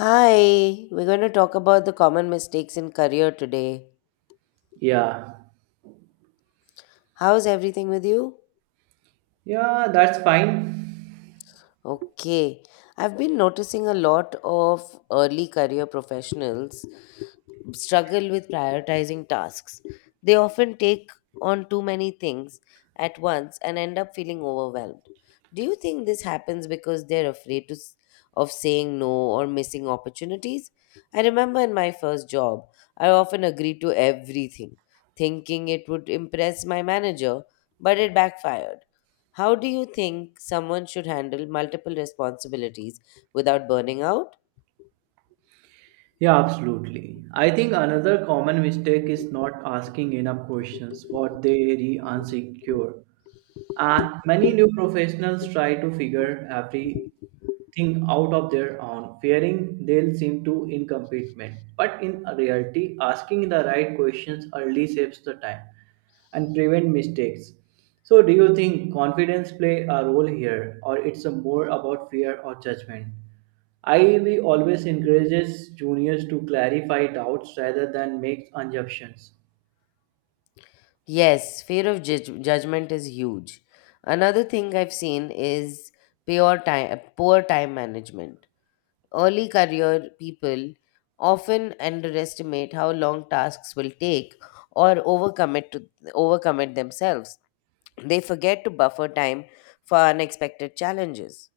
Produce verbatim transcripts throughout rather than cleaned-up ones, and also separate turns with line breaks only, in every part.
Hi, we're going to talk about the common mistakes in career today.
Yeah,
How's everything with you?
yeah, that's fine.
Okay. I've been noticing a lot of early career professionals struggle with prioritizing tasks. They often take on too many things at once and end up feeling overwhelmed. Do you think this happens because they're afraid to, s- of saying no or missing opportunities? I remember in my first job, I often agreed to everything, thinking it would impress my manager, but it backfired. How do you think someone should handle multiple responsibilities without burning out?
Yeah, absolutely. I think another common mistake is not asking enough questions what they really insecure. And many new professionals try to figure everything out of their own, fearing they'll seem too incompetent. But in reality, asking the right questions early saves the time and prevent mistakes. So, do you think confidence play a role here, or it's a more about fear or judgment? I E V always encourages juniors to clarify doubts rather than make assumptions.
Yes, fear of judg- judgment is huge. Another thing I've seen is poor time, poor time management. Early career people often underestimate how long tasks will take or overcommit to overcommit themselves. They forget to buffer time for unexpected challenges.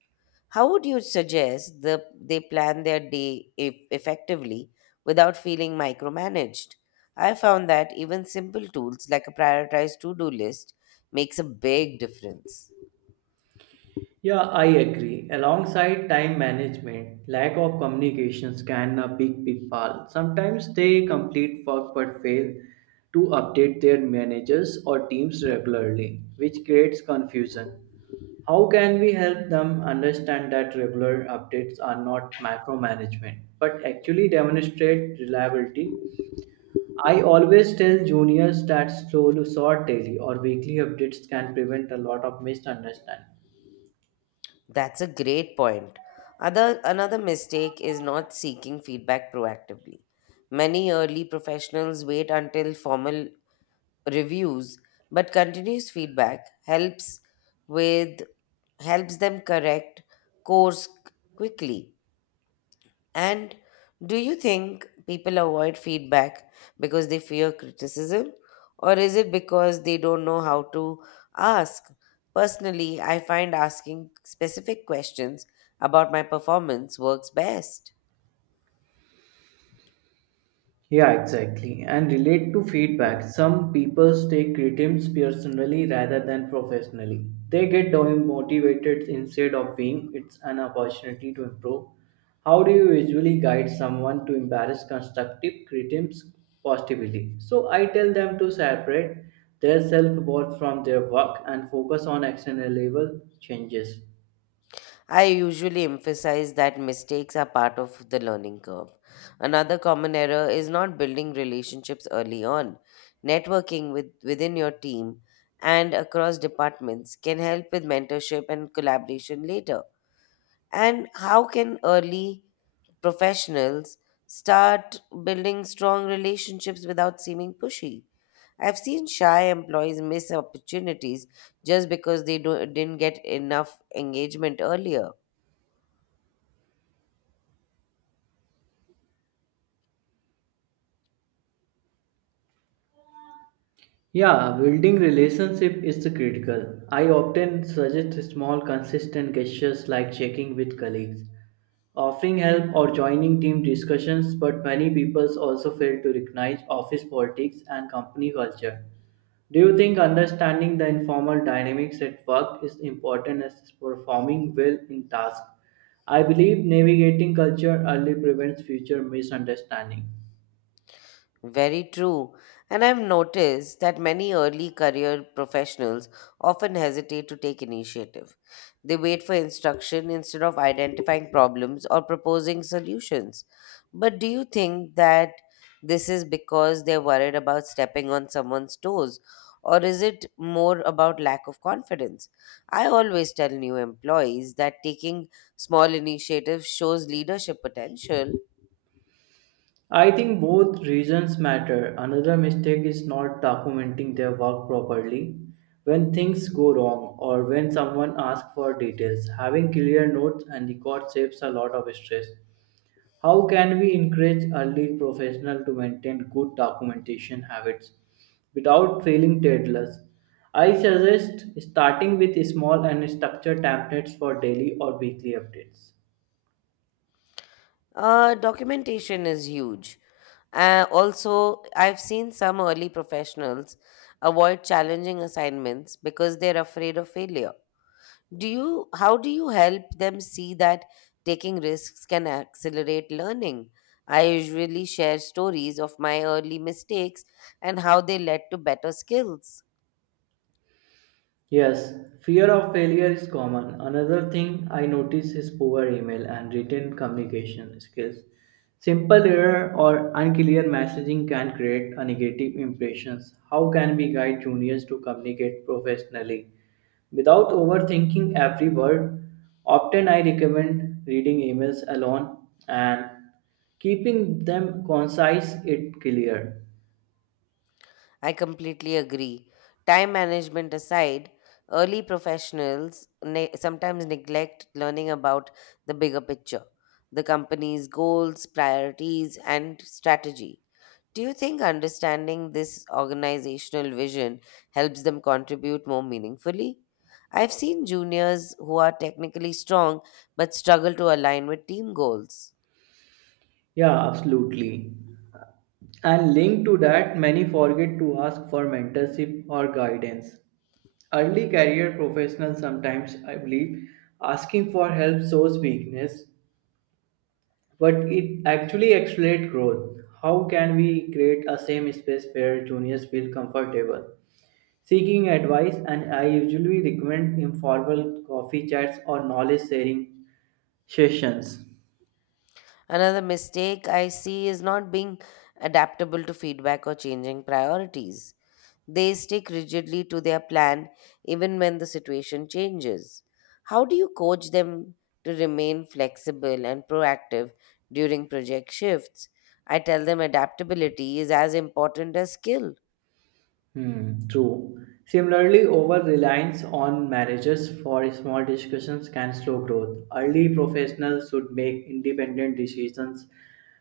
How would you suggest the, they plan their day e- effectively without feeling micromanaged? I found that even simple tools like a prioritized to do list makes a big difference.
Yeah, I agree. Alongside time management, lack of communications can a big pitfall. Sometimes they complete work but fail to update their managers or teams regularly, which creates confusion. How can we help them understand that regular updates are not micromanagement but actually demonstrate reliability? I always tell juniors that slow, short daily or weekly updates can prevent a lot of misunderstanding.
That's a great point. Other, another mistake is not seeking feedback proactively. Many early professionals wait until formal reviews, but continuous feedback helps with helps them correct course quickly. And do you think people avoid feedback because they fear criticism, or is it because they don't know how to ask? Personally, I find asking specific questions about my performance works best.
Yeah, exactly. And relate to feedback. Some people take criticisms personally rather than professionally. They get demotivated instead of being it's an opportunity to improve. How do you usually guide someone to embrace constructive criticisms positively? So I tell them to separate their self worth from their work and focus on action level changes.
I usually emphasize that mistakes are part of the learning curve. Another common error is not building relationships early on. Networking with, within your team and across departments can help with mentorship and collaboration later. And how can early professionals start building strong relationships without seeming pushy? I've seen shy employees miss opportunities just because they do, didn't get enough engagement earlier.
Yeah, building relationship is critical. I often suggest small consistent gestures like checking with colleagues, offering help or joining team discussions, but many people also fail to recognize office politics and company culture. Do you think understanding the informal dynamics at work is important as performing well in tasks? I believe navigating culture early prevents future misunderstanding.
Very true. And I've noticed that many early career professionals often hesitate to take initiative. They wait for instruction instead of identifying problems or proposing solutions. But do you think that this is because they're worried about stepping on someone's toes? Or is it more about lack of confidence? I always tell new employees that taking small initiatives shows leadership potential.
I think both reasons matter. Another mistake is not documenting their work properly. When things go wrong or when someone asks for details, having clear notes and records saves a lot of stress. How can we encourage early professionals to maintain good documentation habits without feeling tedious? I suggest starting with small and structured templates for daily or weekly updates.
Uh, documentation is huge. Uh, also, I've seen some early professionals avoid challenging assignments because they're afraid of failure. Do you, how do you help them see that taking risks can accelerate learning? I usually share stories of my early mistakes and how they led to better skills.
Yes, fear of failure is common. Another thing I notice is poor email and written communication skills. Simple error or unclear messaging can create a negative impression. How can we guide juniors to communicate professionally without overthinking every word? Often I recommend reading emails alone and keeping them concise it clear.
I completely agree. Time management aside, early professionals ne- sometimes neglect learning about the bigger picture, the company's goals, priorities, and strategy. Do you think understanding this organizational vision helps them contribute more meaningfully? I've seen juniors who are technically strong but struggle to align with team goals.
Yeah, absolutely. And linked to that, many forget to ask for mentorship or guidance. Early career professionals sometimes, I believe, asking for help shows weakness, but it actually accelerates growth. How can we create a same space where juniors feel comfortable? Seeking advice, and I usually recommend informal coffee chats or knowledge sharing sessions.
Another mistake I see is not being adaptable to feedback or changing priorities. They stick rigidly to their plan even when the situation changes. How do you coach them to remain flexible and proactive during project shifts? I tell them adaptability is as important as skill.
Hmm, true. Similarly, over-reliance on managers for small discussions can slow growth. Early professionals should make independent decisions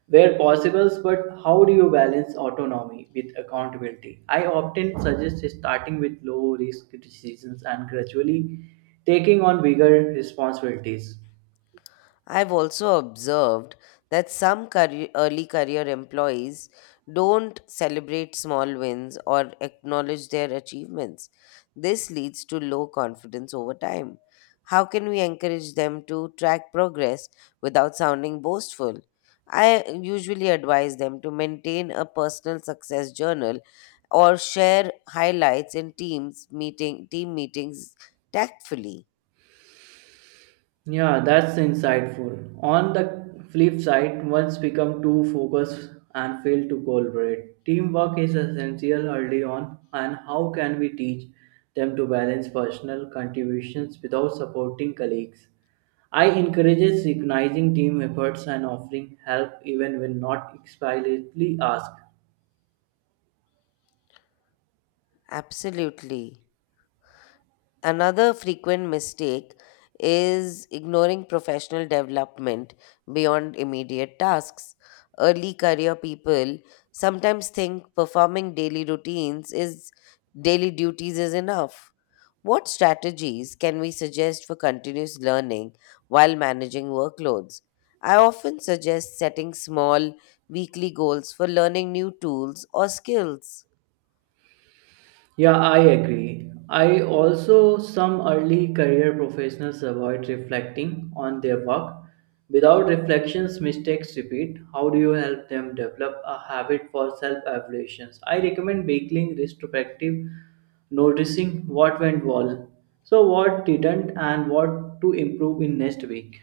where possible, but how do you balance autonomy with accountability? I often suggest starting with low-risk decisions and gradually taking on bigger responsibilities.
I've also observed that some career, early career employees don't celebrate small wins or acknowledge their achievements. This leads to low confidence over time. How can we encourage them to track progress without sounding boastful? I usually advise them to maintain a personal success journal or share highlights in teams meeting team meetings tactfully.
Yeah, that's insightful. On the flip side, once become too focused and fail to collaborate, teamwork is essential early on. And how can we teach them to balance personal contributions without supporting colleagues? I encourages recognizing team efforts and offering help even when not explicitly asked.
Absolutely. Another frequent mistake is ignoring professional development beyond immediate tasks. Early career people sometimes think performing daily routines is daily duties is enough. What strategies can we suggest for continuous learning while managing workloads? I often suggest setting small weekly goals for learning new tools or skills.
Yeah, I agree. I also some early career professionals avoid reflecting on their work. Without reflections, mistakes repeat. How do you help them develop a habit for self-evaluations? I recommend baking retrospective, noticing what went well, so what didn't, and what to improve in next week.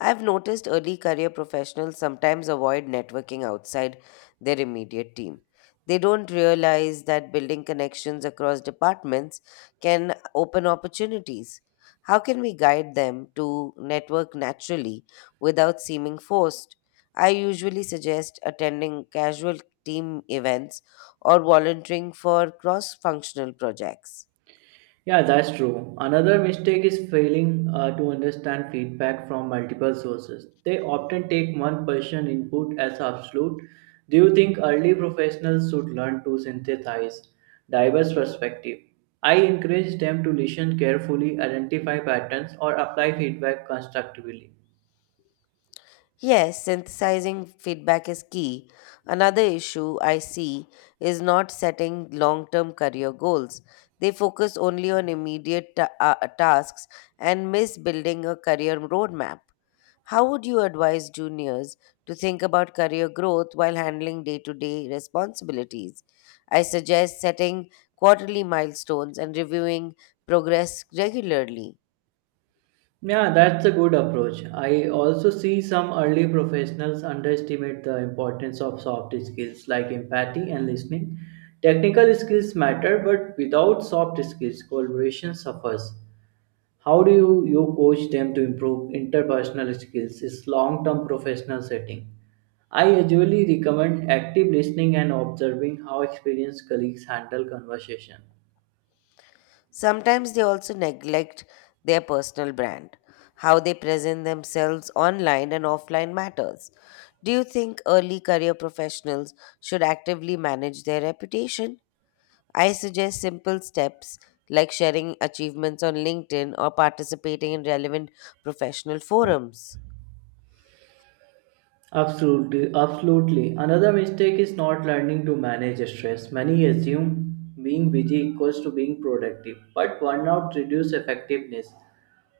I've noticed early career professionals sometimes avoid networking outside their immediate team. They don't realize that building connections across departments can open opportunities. How can we guide them to network naturally without seeming forced? I usually suggest attending casual team events or volunteering for cross functional projects.
Yeah, that's true. Another mistake is failing uh, to understand feedback from multiple sources. They often take one person input as absolute. Do you think early professionals should learn to synthesize diverse perspective? I encourage them to listen carefully, identify patterns, or apply feedback constructively.
Yes, synthesizing feedback is key. Another issue I see is not setting long term career goals. They focus only on immediate ta- uh, tasks and miss building a career roadmap. How would you advise juniors to think about career growth while handling day to day responsibilities? I suggest setting quarterly milestones and reviewing progress regularly.
Yeah, that's a good approach. I also see some early professionals underestimate the importance of soft skills like empathy and listening. Technical skills matter, but without soft skills, collaboration suffers. How do you, you coach them to improve interpersonal skills is long-term professional setting? I usually recommend active listening and observing how experienced colleagues handle conversation.
Sometimes they also neglect their personal brand. How they present themselves online and offline matters. Do you think early career professionals should actively manage their reputation? I suggest simple steps like sharing achievements on LinkedIn or participating in relevant professional forums.
Absolutely, absolutely. Another mistake is not learning to manage stress. Many assume being busy equals to being productive, but burnout reduces effectiveness.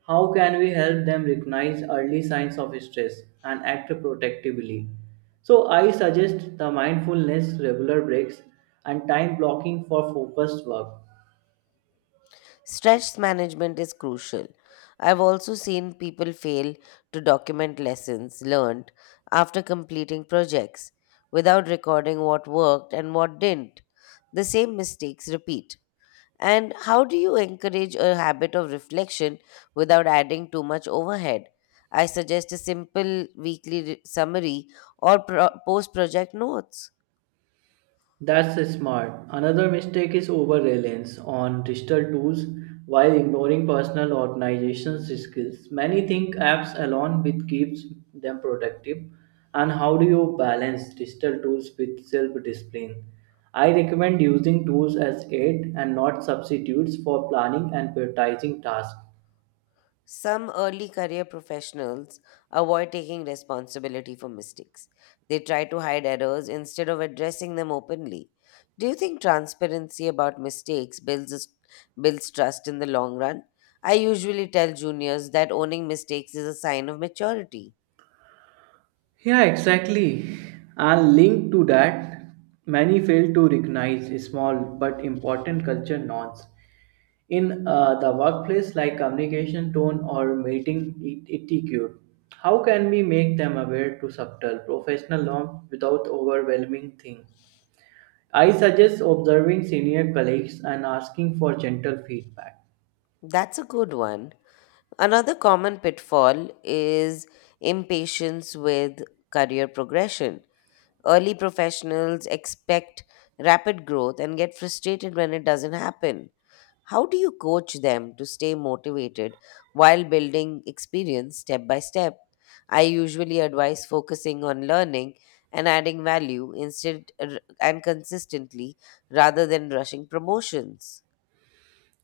How can we help them recognize early signs of stress and act protectively? So, I suggest the mindfulness, regular breaks, and time blocking for focused work.
Stress management is crucial. I've also seen people fail to document lessons learned after completing projects without recording what worked and what didn't. The same mistakes repeat. And how do you encourage a habit of reflection without adding too much overhead? I suggest a simple weekly re- summary or pro- post project notes.
That's smart. Another mistake is over reliance on digital tools while ignoring personal organization skills. Many think apps alone with keeps them productive. And how do you balance digital tools with self discipline? I recommend using tools as aid and not substitutes for planning and prioritizing tasks.
Some early career professionals avoid taking responsibility for mistakes. They try to hide errors instead of addressing them openly. Do you think transparency about mistakes builds builds trust in the long run? I usually tell juniors that owning mistakes is a sign of maturity.
Yeah, exactly. And linked to that, many fail to recognize small but important culture norms in uh, the workplace like communication tone or meeting et- etiquette. How can we make them aware to subtle professional norms without overwhelming thing? I suggest observing senior colleagues and asking for gentle feedback.
That's a good one. Another common pitfall is impatience with career progression. Early professionals expect rapid growth and get frustrated when it doesn't happen. How do you coach them to stay motivated while building experience step by step? I usually advise focusing on learning and adding value instead r- and consistently rather than rushing promotions.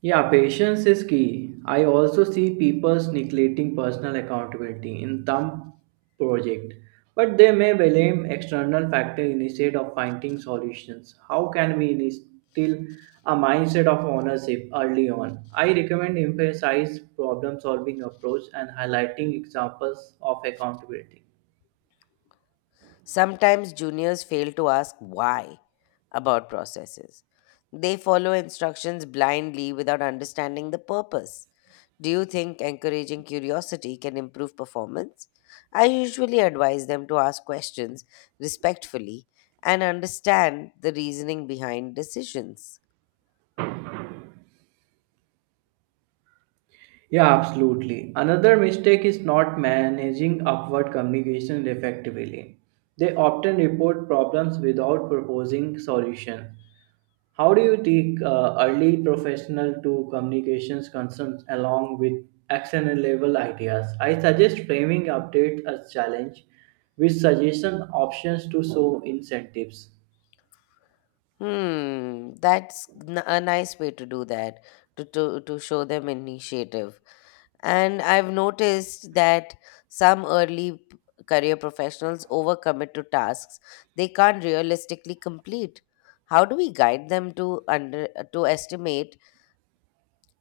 Yeah, patience is key. I also see people neglecting personal accountability in some project, but they may blame external factor instead of finding solutions. How can we instill a mindset of ownership early on? I recommend emphasize problem solving approach and highlighting examples of accountability.
Sometimes juniors fail to ask why about processes. They follow instructions blindly without understanding the purpose. Do you think encouraging curiosity can improve performance? I usually advise them to ask questions respectfully and understand the reasoning behind decisions.
Yeah, absolutely. Another mistake is not managing upward communication effectively. They often report problems without proposing solution. How do you take uh, early professional to communications concerns along with actionable level ideas? I suggest framing updates as challenge with suggestion options to show incentives.
Hmm, that's n- a nice way to do that, to, to, to show them initiative. And I've noticed that some early p- career professionals overcommit to tasks they can't realistically complete. How do we guide them to under to estimate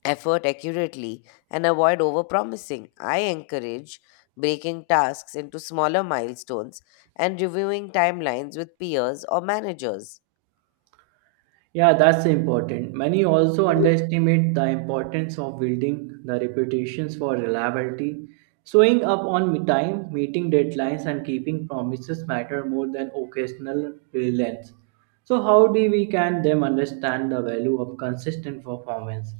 effort accurately and avoid overpromising. I encourage breaking tasks into smaller milestones and reviewing timelines with peers or managers.
Yeah, that's important. Many also underestimate the importance of building the reputations for reliability. Showing up on time, meeting deadlines, and keeping promises matter more than occasional brilliance. So, how do we can them understand the value of consistent performance?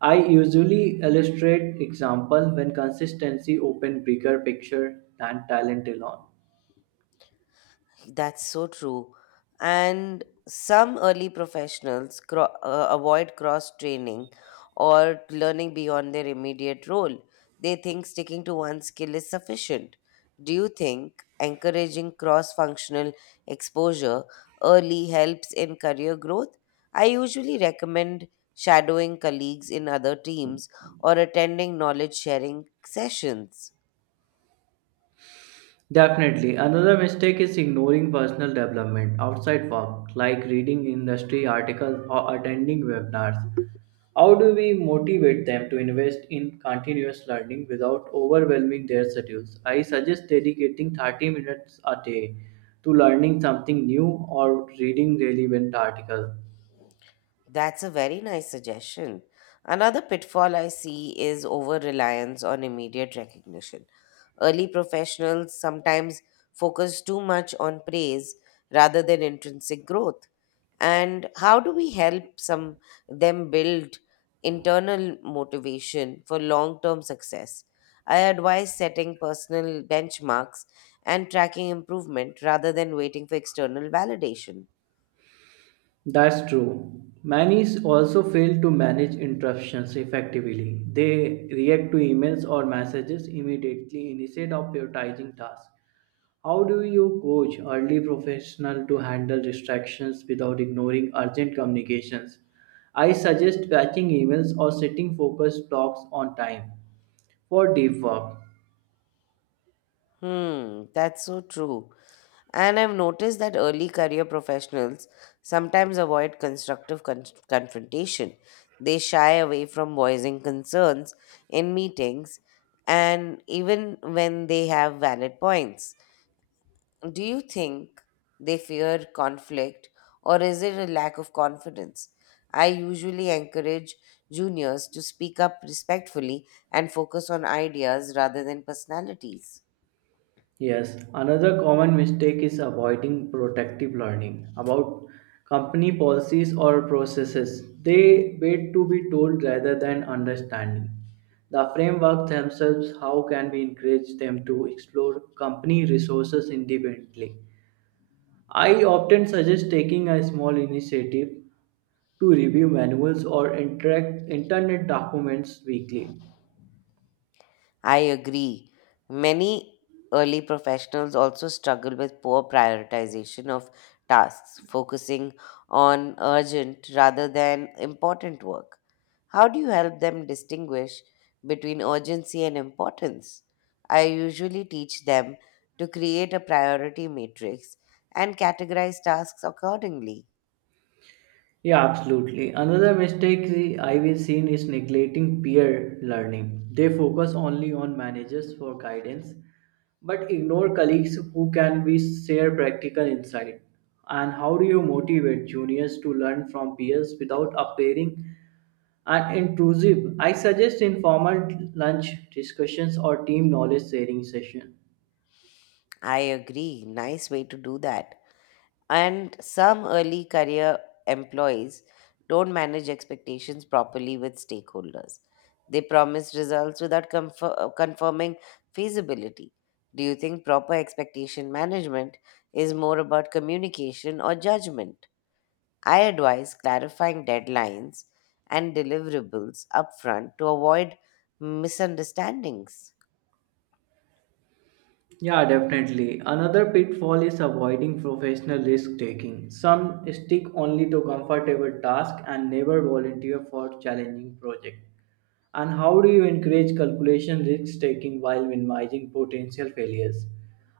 I usually illustrate example when consistency open bigger picture than talent alone.
That's so true. And some early professionals cro- uh, avoid cross training or learning beyond their immediate role. They think sticking to one skill is sufficient. Do you think encouraging cross functional exposure early helps in career growth? I usually recommend shadowing colleagues in other teams or attending knowledge sharing sessions.
Definitely. Another mistake is ignoring personal development outside work, like reading industry articles or attending webinars. How do we motivate them to invest in continuous learning without overwhelming their schedules? I suggest dedicating thirty minutes a day to learning something new or reading relevant articles.
That's a very nice suggestion. Another pitfall I see is over reliance on immediate recognition. Early professionals sometimes focus too much on praise rather than intrinsic growth. And how do we help some them build internal motivation for long-term success? I advise setting personal benchmarks and tracking improvement rather than waiting for external validation.
That's true. Many also fail to manage interruptions effectively. They react to emails or messages immediately instead of prioritizing tasks. How do you coach early professionals to handle distractions without ignoring urgent communications? I suggest batching emails or setting focus blocks on time for deep work.
Hmm, that's so true. And I've noticed that early career professionals sometimes avoid constructive con- confrontation. They shy away from voicing concerns in meetings and even when they have valid points. Do you think they fear conflict or is it a lack of confidence? I usually encourage juniors to speak up respectfully and focus on ideas rather than personalities.
Yes, another common mistake is avoiding protective learning about company policies or processes. They wait to be told rather than understanding the framework themselves. How can we encourage them to explore company resources independently? I often suggest taking a small initiative to review manuals or interact internet documents weekly.
I agree. Many early professionals also struggle with poor prioritization of tasks, focusing on urgent rather than important work. How do you help them distinguish between urgency and importance? I usually teach them to create a priority matrix and categorize tasks accordingly.
Yeah, absolutely. Another mistake the- I've seen is neglecting peer learning. They focus only on managers for guidance, but ignore colleagues who can be share practical insight. And how do you motivate juniors to learn from peers without appearing and intrusive? I suggest informal lunch discussions or team knowledge sharing sessions.
I agree. Nice way to do that. And some early career employees don't manage expectations properly with stakeholders. They promise results without confir- uh, confirming feasibility. Do you think proper expectation management is more about communication or judgment? I advise clarifying deadlines and deliverables upfront to avoid misunderstandings.
Yeah, definitely. Another pitfall is avoiding professional risk taking. Some stick only to comfortable tasks and never volunteer for challenging projects. And how do you encourage calculation risk taking while minimizing potential failures?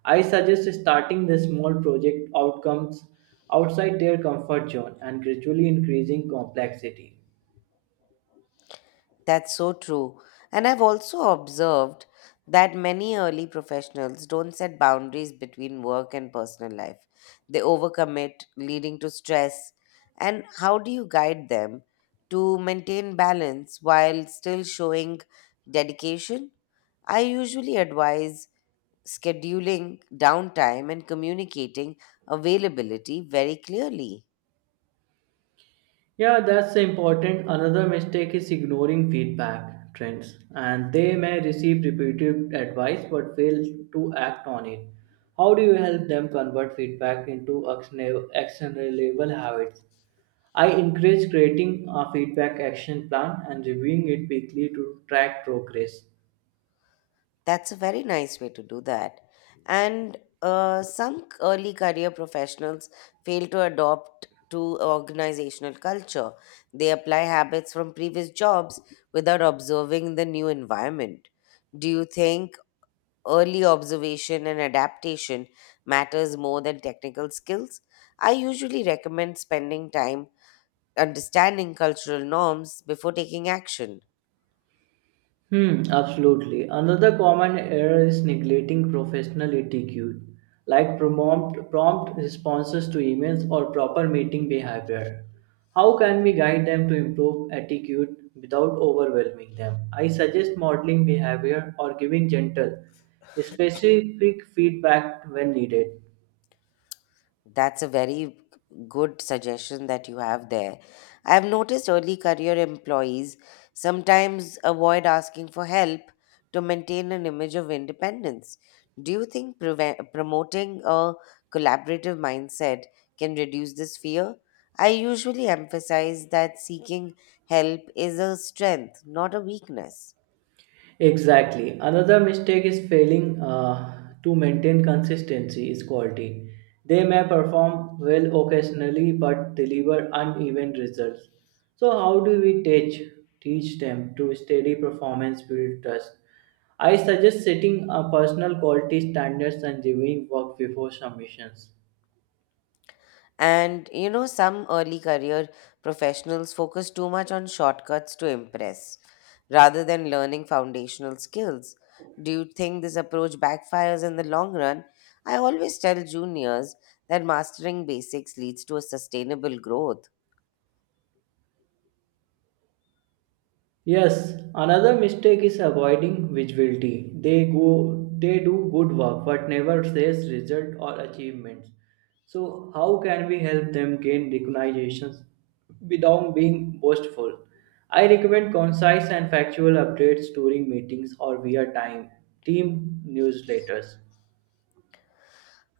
I suggest starting the small project outcomes outside their comfort zone and gradually increasing complexity.
That's so true. And I've also observed that many early professionals don't set boundaries between work and personal life. They overcommit, leading to stress. And how do you guide them to maintain balance while still showing dedication? I usually advise scheduling downtime and communicating availability very clearly.
Yeah, that's important. Another mistake is ignoring feedback trends, and they may receive repeated advice but fail to act on it. How do you help them convert feedback into actiona- actionable habits? I encourage creating a feedback action plan and reviewing it weekly to track progress.
That's a very nice way to do that. And uh, some early career professionals fail to adopt to organizational culture. They apply habits from previous jobs without observing the new environment. Do you think early observation and adaptation matters more than technical skills? I usually recommend spending time understanding cultural norms before taking action.
Hmm, absolutely. Another common error is neglecting professional etiquette, like prompt, prompt responses to emails or proper meeting behavior. How can we guide them to improve etiquette without overwhelming them? I suggest modeling behavior or giving gentle, specific feedback when needed.
That's a very good suggestion that you have there. I've noticed early career employees sometimes avoid asking for help to maintain an image of independence. Do you think preve- promoting a collaborative mindset can reduce this fear? I usually emphasize that seeking help is a strength, not a weakness.
Exactly. Another mistake is failing uh, to maintain consistency is quality. They may perform well occasionally but deliver uneven results. So how do we teach teach them to steady performance build trust? I suggest setting a personal quality standards and reviewing work before submissions.
And you know, some early career professionals focus too much on shortcuts to impress rather than learning foundational skills. Do you think this approach backfires in the long run? I always tell juniors that mastering basics leads to a sustainable growth.
Yes, another mistake is avoiding visibility. They go they do good work but never says result or achievements. So how can we help them gain recognitions without being boastful? I recommend concise and factual updates during meetings or via time team newsletters.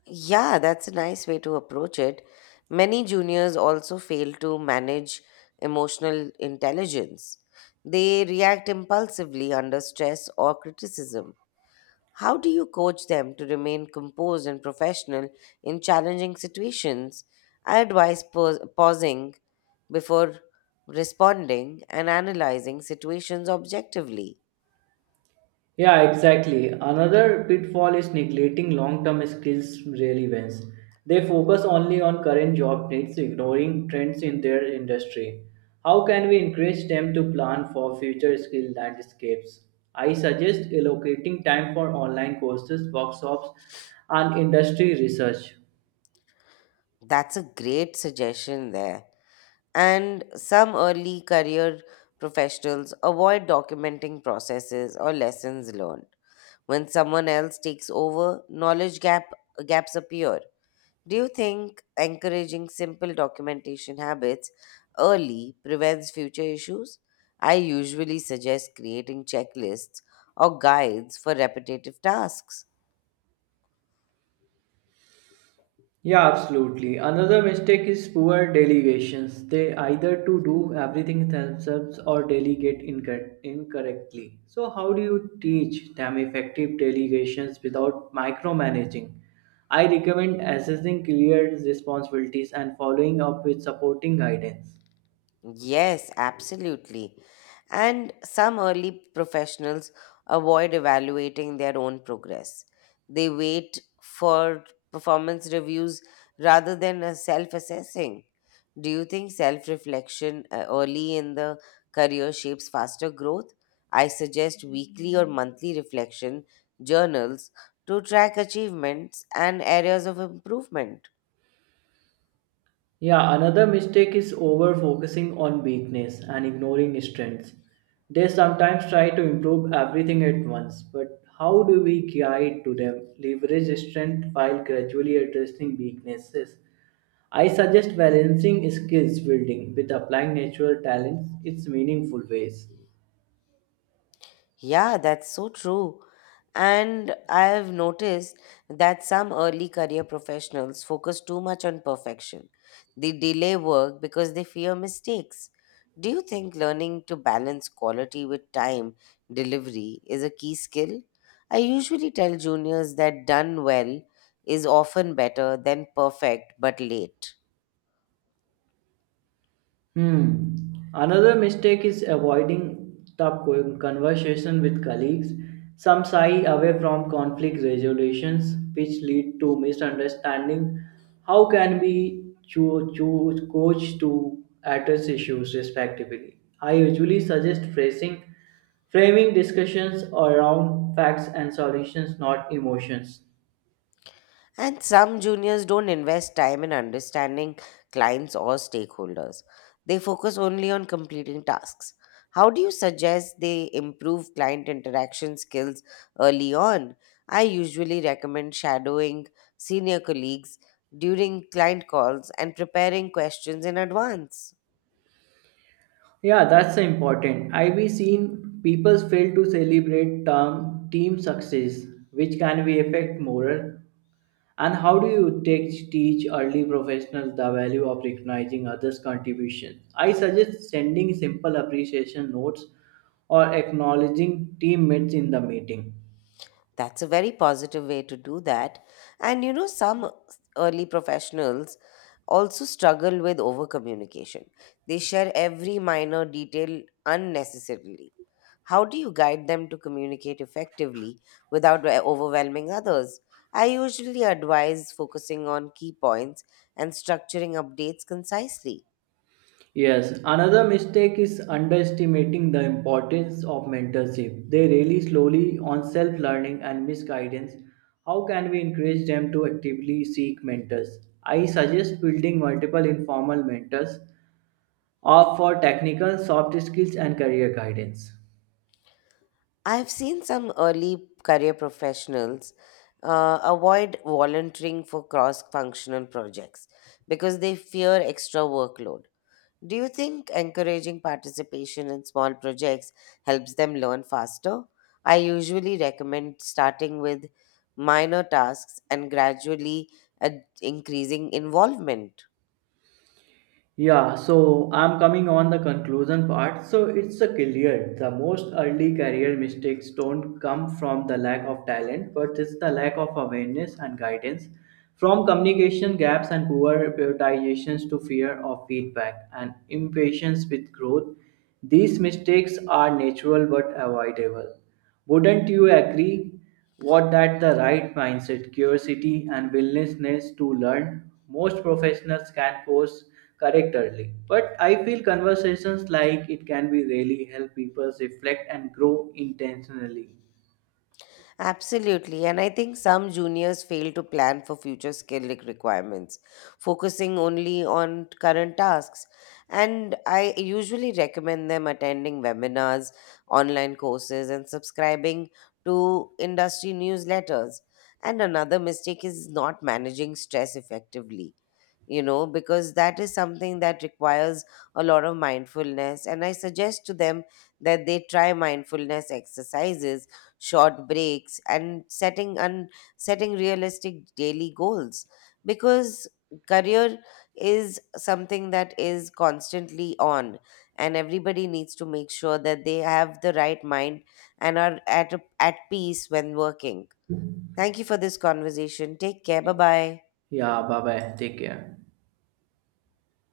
Yeah, that's a nice way to approach it. Many juniors also fail to manage emotional intelligence. They react impulsively under stress or criticism. How do you coach them to remain composed and professional in challenging situations? I advise pos- pausing before responding and analyzing situations objectively.
Yeah, exactly. Another pitfall is neglecting long term skills relevance. They focus only on current job needs, ignoring trends in their industry. How can we encourage them to plan for future skill landscapes? I suggest allocating time for online courses, workshops, and industry research.
That's a great suggestion there. And some early career professionals avoid documenting processes or lessons learned. When someone else takes over, knowledge gap gaps appear. Do you think encouraging simple documentation habits early prevents future issues? I usually suggest creating checklists or guides for repetitive tasks.
Yeah, absolutely. Another mistake is poor delegations. They either to do everything themselves or delegate incor- incorrectly. So how do you teach them effective delegations without micromanaging? I recommend assessing clear responsibilities and following up with supporting guidance.
Yes, absolutely. And some early professionals avoid evaluating their own progress. They wait for performance reviews rather than self assessing. Do you think self reflection early in the career shapes faster growth? I suggest weekly or monthly reflection journals to track achievements and areas of improvement.
Yeah, another mistake is over focusing on weakness and ignoring strengths. They sometimes try to improve everything at once, but how do we guide to them leverage strength while gradually addressing weaknesses? I suggest balancing skills building with applying natural talents its meaningful ways.
Yeah, that's so true. And I have noticed that some early career professionals focus too much on perfection. They delay work because they fear mistakes. Do you think learning to balance quality with time delivery is a key skill? I usually tell juniors that done well is often better than perfect but late.
Hmm. Another mistake is avoiding tough co- conversation with colleagues. Some shy away from conflict resolutions, which lead to misunderstanding. How can we cho- choose coach to address issues respectively? I usually suggest phrasing, framing discussions around facts and solutions, not emotions.
And some juniors don't invest time in understanding clients or stakeholders. They focus only on completing tasks. How do you suggest they improve client interaction skills early on? I usually recommend shadowing senior colleagues during client calls and preparing questions in advance.
Yeah, that's the important. I've seen people fail to celebrate term team success, which can be affect moral. And how do you teach, teach early professionals the value of recognizing others' contributions? I suggest sending simple appreciation notes or acknowledging teammates in the meeting.
That's a very positive way to do that. And you know, some early professionals also struggle with over communication. They share every minor detail unnecessarily. How do you guide them to communicate effectively without o- overwhelming others? I usually advise focusing on key points and structuring updates concisely.
Yes, another mistake is underestimating the importance of mentorship. They rely slowly on self learning and misguidance. How can we encourage them to actively seek mentors? I suggest building multiple informal mentors or for technical, soft skills, and career guidance.
I've seen some early career professionals uh, avoid volunteering for cross functional projects because they fear extra workload. Do you think encouraging participation in small projects helps them learn faster? I usually recommend starting with minor tasks and gradually ad- increasing involvement.
Yeah, so I'm coming on the conclusion part. So it's a clear the most early career mistakes don't come from the lack of talent, but it's the lack of awareness and guidance. From communication gaps and poor prioritizations to fear of feedback and impatience with growth, these mistakes are natural but avoidable. Wouldn't you agree? What that the right mindset, curiosity and willingness to learn, most professionals can course correct early. But I feel conversations like it can be really help people reflect and grow intentionally.
Absolutely. And I think some juniors fail to plan for future skill re- requirements, focusing only on current tasks. And I usually recommend them attending webinars, online courses, and subscribing to industry newsletters. And another mistake is not managing stress effectively you know, because that is something that requires a lot of mindfulness. And I suggest to them that they try mindfulness exercises, short breaks, and setting and setting realistic daily goals. Because career is something that is constantly on, and everybody needs to make sure that they have the right mind and are at, a- at peace when working. Thank you for this conversation. Take care. Bye bye.
Yeah, bye bye. Take care.